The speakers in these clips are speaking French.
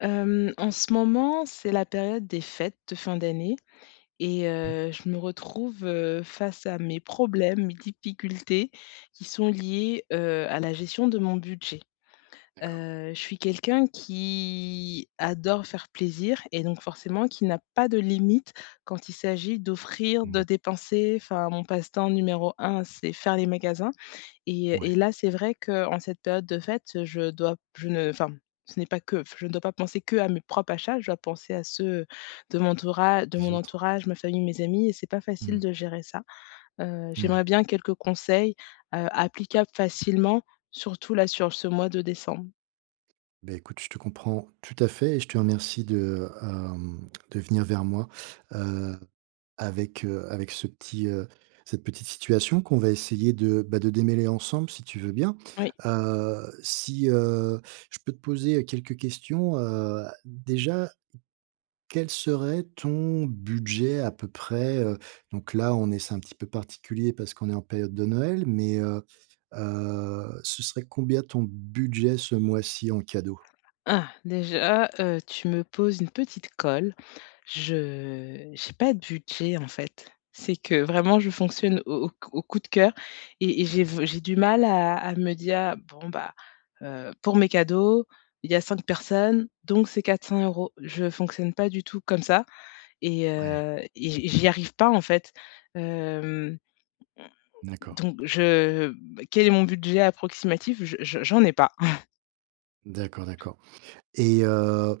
Hem, en ce moment, c'est la période des fêtes de fin d'année et Mmh. heu, je me retrouve, heu, face à mes problèmes, mes difficultés qui sont liés, heu, à la gestion de mon budget. D'accord. Heu, je suis quelqu'un qui adore faire plaisir et donc, forcément qui n'a pas de limite quand il s'agit d'offrir, Mmh de mh. dépenser, enfin, mon passe-temps numéro 1, c'est faire les magasins. Et et Ouais. là, c'est vrai qu'en cette période de fête, je dois je ne enfin, ce n'est pas que je ne dois pas penser que à mes propres achats, je dois penser à ceux, de mon tourage de Les mon autres. entourage, ma famille, mes amis et c'est pas Mmh facile mh. de gérer ça. Heu, j'aimerais Ouais. bien quelques conseils, heu, applicables facilement, surtout là, sur ce mois de décembre. Beh, écoute, je te comprends, tout à fait et je te remercie de, hem, de venir vers moi. Heu, avec, heu, avec ce petit, heu, cette petite situation qu'on va essayer de, bah, de démêler ensemble si tu veux bien. Oui. Heu, si, heu, je peux te poser quelques questions? Heu, déjà, quel serait ton budget à peu près, heu, donc là, on est c'est un petit peu particulier parce qu'on est en période de Noël, mais, heu heu, ce serait combien ton budget ce mois-ci en cadeau? Ah! Déjà, heu, tu me poses une petite colle. Je j'ai pas de budget, en fait. C'est que vraiment je fonctionne au au cou au coup de cœur et et j'ai v j'ai du mal à à me dire: «Bon bah, heu, pour mes cadeaux, il y a 5 personnes, donc c'est 400 €. Je fonctionne pas du tout comme ça. Et Ouais. heu, et j'y j'y arrive pas en fait. Hem, m D'accord. donc, je m quel est mon budget approximatif? Je je j'en ai pas. D'accord, d'accord et, heu,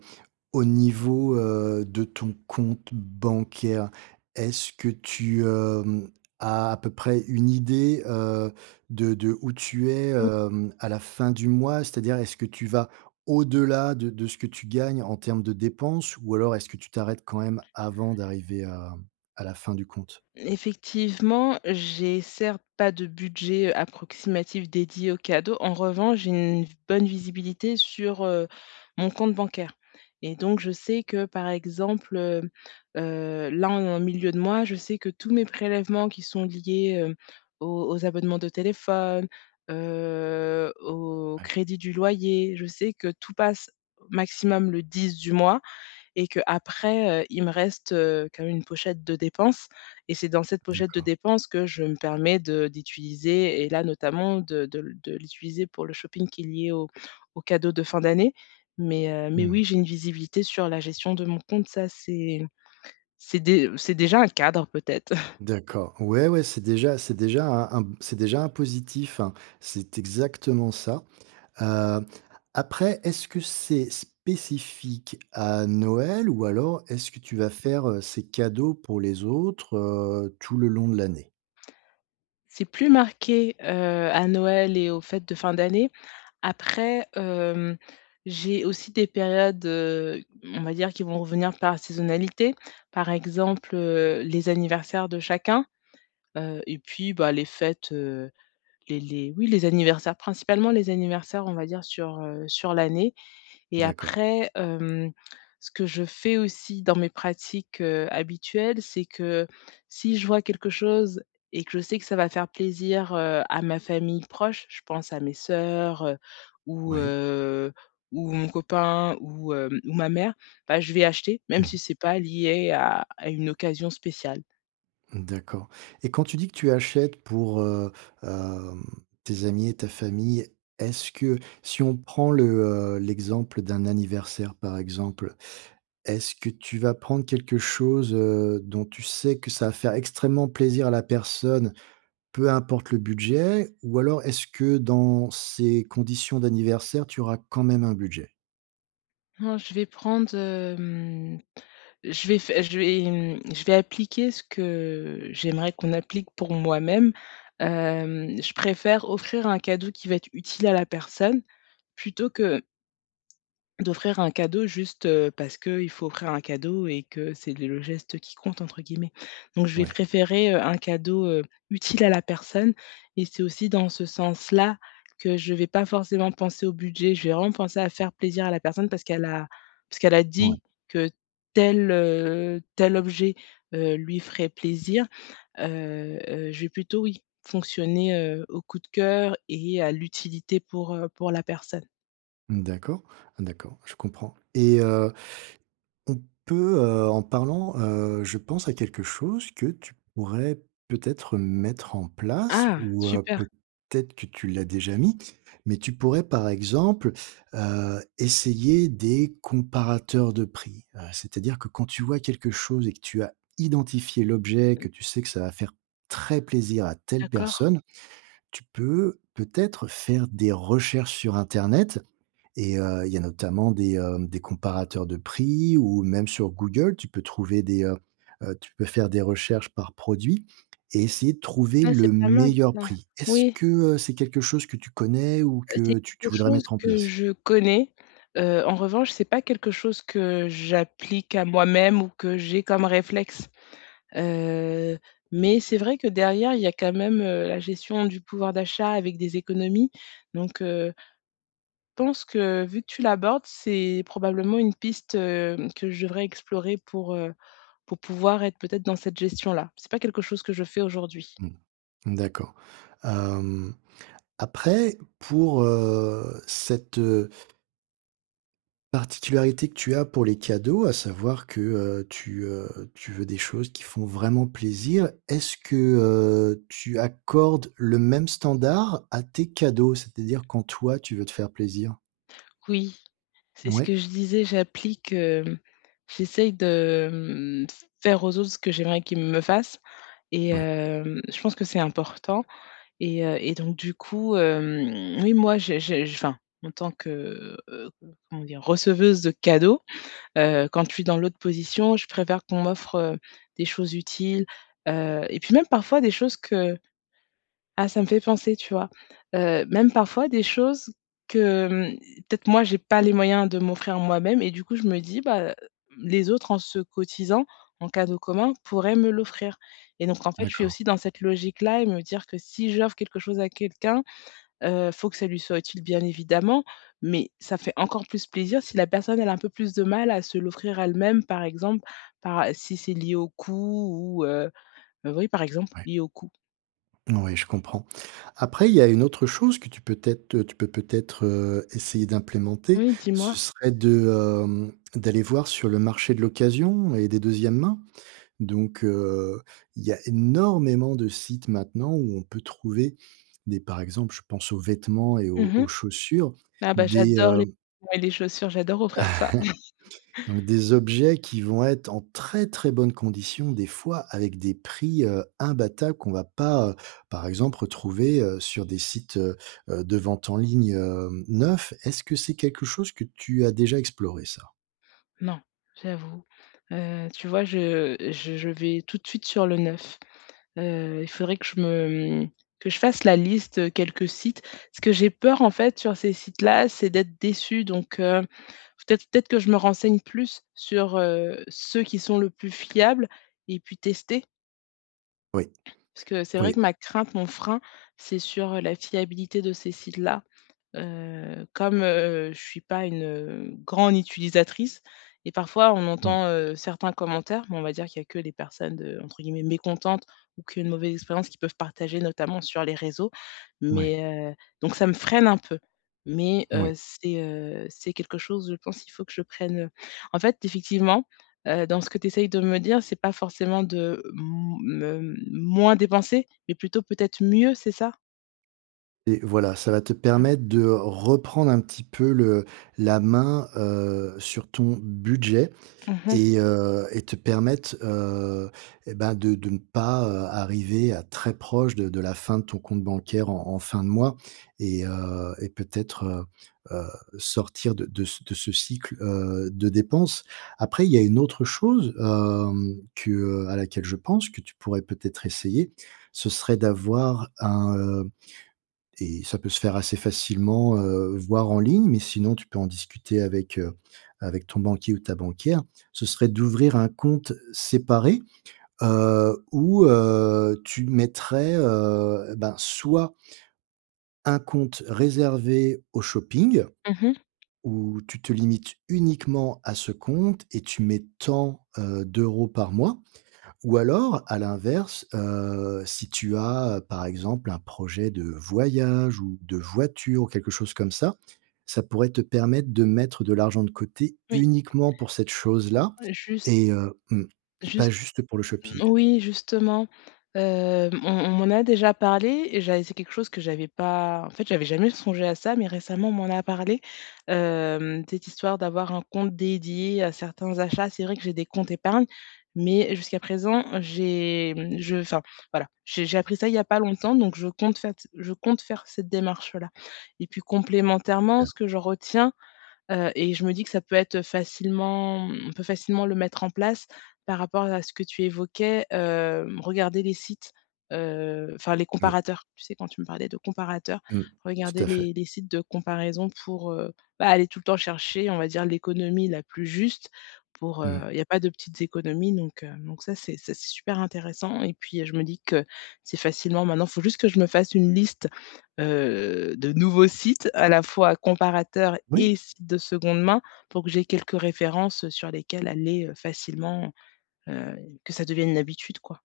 au niveau, heu, de ton compte bancaire, est-ce que tu, hem, as à peu près une idée, heu, de de où tu es, [unintelligible] hem, à la fin du mois? C'est-à-dire, est-ce que tu vas au-delà de de ce que tu gagnes en termes de dépenses, ou alors est-ce que tu t'arrêtes quand même avant d'arriver à à la fin du compte? Effectivement, j'ai certes pas de budget, heu, approximatif dédié aux cadeaux. En revanche, j'ai une bonne visibilité sur, heu, mon compte bancaire, et donc je sais que, par exemple, heu heu, là on est en milieu de mois, je sais que tous mes prélèvements qui sont liés, heu, aux aux abonnements de téléphone, heu, au Ouais. crédit du loyer, je sais que tout passe, maximum le 10 du mois et qu'après, heu, il me reste, heu, quand même une pochette de dépenses et c'est dans cette pochette de D'accord. dépenses que je me permets de d'utiliser et là notamment de de le de l'utiliser pour le shopping qui est lié aux aux cadeaux de fin d'année, mais, heu, Mmh mais mh. oui, j'ai une visibilité sur la gestion de mon compte, ça, c'est c'est dé c'est déjà un cadre, peut-être. D'accord. Ouais, ouais, c'est déjà c'est déjà un un c'est déjà un positif, c'est exactement ça. Heu, après, est-ce que c'est spécifique à Noël? Ou alors, est-ce que tu vas faire, heu, ces cadeaux pour les autres, heu, tout le long de l'année? C'est plus marqué, heu, à Noël et aux fêtes de fin d'année, après, hem, j'ai aussi des périodes, heu, mmh, on va dire qui vont revenir par saisonnalité. Par exemple, heu, les anniversaires de chacun, heu et puis, bah, les fêtes, heu, les les oui les anniversaires, principalement les anniversaires, on va dire sur, heu sur l'année et D'accord. après, hem, ce que je fais aussi dans mes pratiques, heu, habituelles, c'est que si je vois quelque chose et que je sais que ça va faire plaisir, heu, à ma famille proche- je pense à mes soeurs, heu, ou, Oui. heu ou mon copain ou hem ou ma mère- bah, je vais acheter, même Mmh si mh. c'est pas lié à à une occasion spéciale. Mmh, d'accord et quand tu dis que tu achètes pour, heu, hem, tes amis et ta famille. Est-ce que si on prend le, heu l'exemple d'un anniversaire par exemple, est-ce que tu vas prendre quelque chose, heu, dont tu sais que ça va faire extrêmement plaisir à la personne, peu importe le budget? Ou alors est-ce que dans ces conditions d'anniversaire, tu auras quand même un budget? Non, je vais prendre hem, je vais fai je vais mmh, je vais appliquer ce que j'aimerais qu'on applique pour moi-même. Hem, je préfère offrir un cadeau qui va être utile à la personne plutôt que d'offrir un cadeau juste, heu, parce qu'il faut offrir un cadeau et que «c'est le geste qui compte» entre guillemets. Donc je vais Ouais. préférer, heu, un cadeau, heu, utile à la personne et c'est aussi dans ce sens-là que je vais pas forcément penser au budget. Je vais vraiment penser à faire plaisir à la personne parce qu'elle a parce qu'elle a Ouais. dit que tel, heu, tel objet, heu, lui ferait plaisir. Heu heu, je vais plutôt, oui, fonctionner, heu, au coup de cœur et à l'utilité pour, heu, pour la personne. Mmh, d'accord. Ah d'accord, je comprends et heu, on peut heu, en parlant, heu, je pense à quelque chose que tu pourrais peut-être mettre en place Ah! ou, heu, Super. peut-être que tu l'as déjà mis, mais tu pourrais par exemple, heu, essayer des comparateurs de prix. Heu, c'est-à-dire que quand tu vois quelque chose et que tu as identifié l'objet, que tu sais que ça va faire très plaisir à telle D'accord. personne. Tu peux peut-être faire des recherches sur internet et heu, il y a notamment des, hem, des comparateurs de prix ou même sur Google, tu peux trouver des heu heu, tu peux faire des recherches par produit et essayer de trouver Ah, le c'est pas mal meilleur ça! prix. Est-ce Oui. que, heu, c'est quelque chose que tu connais ou Heu, c'est que tu quelque tu voudrais chose mettre en que place? je connais. Heu, en revanche, c'est pas quelque chose que j'applique à moi-même ou que j'ai comme réflexe. Heu, mais c'est vrai que derrière, il y a quand même, heu, la gestion du pouvoir d'achat avec des économies donc, heu pense que vu que tu l'abordes, c'est probablement une piste, hem, que je devrais explorer pour, heu, pour pouvoir être peut-être dans cette gestion-là. C'est pas quelque chose que je fais aujourd'hui. Mmh. Mmh d'accord. Hem, après pour, heu, cette, heu Particularité que tu as pour les cadeaux, à savoir que, heu, tu, heu tu veux des choses qui font vraiment plaisir. Est-ce que, heu, tu accordes le même standard à tes cadeaux? C'est-à-dire quand toi tu veux te faire plaisir. Oui. C'est ce Mouais. que je disais, j'applique, hem j'essaie de, hem, f faire aux autres ce que j'aimerais qu'ils me fassent et Ouais. hem, je pense que c'est important. Et heu et donc du coup, hem, oui moi j'ai j'ai je enfin, en tant que, heu, comment dire, receveuse de cadeaux, heu, quand je suis dans l'autre position, je préfère qu'on m'offre, heu, des choses utiles, heu et puis même, parfois, des choses que Ah, ça me fait penser, tu vois, heu, même parfois des choses que, hem, peut-être moi j'ai pas les moyens de m'offrir moi-même et du coup je me dis, bah, heu, hem, les autres en se cotisant en cadeau commun, pourraient me l'offrir. Et donc en fait, je suis D'accord. aussi dans cette logique-là et me dire que si j'offre quelque chose à quelqu'un, heu, faut que ça lui soit utile, bien évidemment, mais ça fait encore plus plaisir si la personne elle a un peu plus de mal à se l'offrir à elle même, par exemple, para si c'est lié au coût ou, heu bah, oui, par exemple, Ouais. lié au coût. Ouais, je comprends. Après, il y a une autre chose que tu peux t'être, heu tu peux peut-être, heu, essayer d'implémenter, Oui, dis-moi. ce serait de, hem, d'aller voir sur le marché de l'occasion et des 2e main. Donc, heu, il y a énormément de sites maintenant où on peut trouver des, par exemple, je pense aux vêtements et aux Mmh aux mh. chaussures, Ah bah, des, j'adore heu les ouais les chaussures, j'adore offrir ça. donc des objets qui vont être en très, très bonnes conditions des fois avec des prix, heu, imbattables qu'on va pas, heu, par exemple retrouver, heu, sur des sites, heu, de vente en ligne, hem, neufs. Est-ce que c'est quelque chose que tu as déjà exploré ça? Non, j'avoue. Heu, tu vois, je, heu, je je vais tout de suite sur le neuf. Heu. il faudrait que je me, hem que je fasse la liste, heu, quelques sites. Ce que j'ai peur, en fait, sur ces sites-là, c'est d'être déçue donc, heu, faut peut-être peut-être que je me renseigne plus sur, heu, ceux qui sont le plus fiables et puis tester Oui, parce que c'est vrai oui. que ma crainte, mon frein, c'est sur, heu, la fiabilité de ces sites-là. Heu, comme, heu, je suis pas une, hem, grande utilisatrice et parfois, on Mmh. entend, heu, certains commentaires, mais on va dire qu'il y a que les personnes de, entre guillemets «mécontentes» ou qui ont eu une mauvaise expérience qui peuvent partager notamment sur les réseaux. Moui. Mais, heu, donc, ça me freine un peu. Mais, Moui. heu, c'est, heu, c'est quelque chose, je pense qu'il faut que je prenne, heu en fait, effectivement, heu, dans ce que tu essaies de me dire, c'est pas forcément de m me moins dépenser, mais plutôt peut-être mieux, c'est ça? Et voilà, ça va te Mmh. permettre de reprendre un petit peu le la main, heu, sur ton budget Mmh mh. et heu et te permettre, heu et bah, de de ne pas arriver à très proche de de la fin de ton compte bancaire en en fin de mois et heu et peut-être, heu heu, sortir de de c de ce cycle, heu, de dépenses. Après, il y a une autre chose, hem, que, heu, à laquelle je pense, que tu pourrais peut-être essayer, ce serait d'avoir un, heu et ça peut se faire assez facilement, heu, voir en ligne, mais sinon tu peux en discuter avec, heu, avec ton banquier ou ta banquière. Ce serait d'ouvrir un compte séparé, heu, où, heu, tu mettrais, heu, ben, soit un compte réservé au shopping. Mmh mh. Où tu te limites uniquement à ce compte et tu mets tant, heu, d'euros par mois. Ou alors à l'inverse, heu, si tu as, par exemple, un projet de voyage ou de voiture ou quelque chose comme ça, ça pourrait te permettre de mettre de l'argent de côté, Oui. uniquement pour cette Ouais chose-là et juste et heu, mmh, pas juste juste pour le shopping. moui justement, heu, on on m'en a déjà parlé et j'avais c'est quelque chose que j'avais pas en fait j'avais jamais songé à ça, mais récemment, on m'en a parlé, heu, cette histoire d'avoir un compte dédié à certains achats. C'est vrai que j'ai des comptes épargne, mais, jusqu'à présent, j'ai mmh je enfin, voilà. J'ai j'ai appris ça, il y a pas longtemps, donc je compte fait je compte faire cette démarche-là et puis complémentairement, Bien. ce que je retiens, heu et je me dis que ça peut être facilement on peut facilement le mettre en place par rapport à ce que tu évoquais, hem, regarder les sites, heu, enfin les Moui. comparateurs. Tu sais quand tu me parlais de comparateur, Mmh. regarder Tout à fait. les les sites de comparaison pour, heu, bah, aller tout le temps chercher, on va dire l'économie la plus juste. Pour, Mmh heu, mh. il y a pas de petites économies donc, heu, donc ça c'est ça c'est super intéressant et puis je me dis que c'est facilement maintenant faut juste que je me fasse une liste, heu, de nouveaux sites à la fois comparateurs Oui. et sites de seconde main pour que j'aie quelques références, heu, sur lesquelles aller, heu, facilement, heu, que ça devienne une habitude quoi.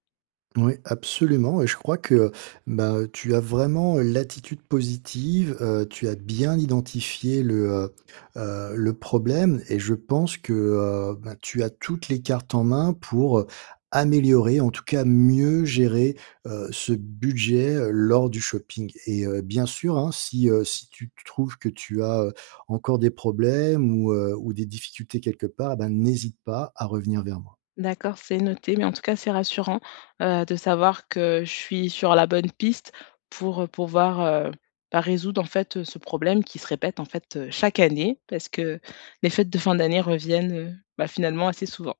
Moui, absolument et je crois que, heu, bah, tu as vraiment l'attitude positive, heu, tu as bien identifié le, heu heu, le problème et je pense que, heu, ben, tu as toutes les cartes en main pour, heu, améliorer, en tout cas, mieux gérer, heu, ce budget lors du shopping et heu, bien sûr hein, si, heu, si tu tu trouves que tu as, heu, encore des problèmes ou, heu, ou des difficultés quelque part, ben, n'hésite pas à revenir vers moi. D'accord, c'est noté, mais en tout cas, c'est rassurant, heu, de savoir que je suis sur la bonne piste pour, heu, pouvoir, heu, ben résoudre en fait ce problème qui se répète, en fait, chaque année, parce que, les fêtes de fin d'année reviennent, heu, bah finalement assez souvent.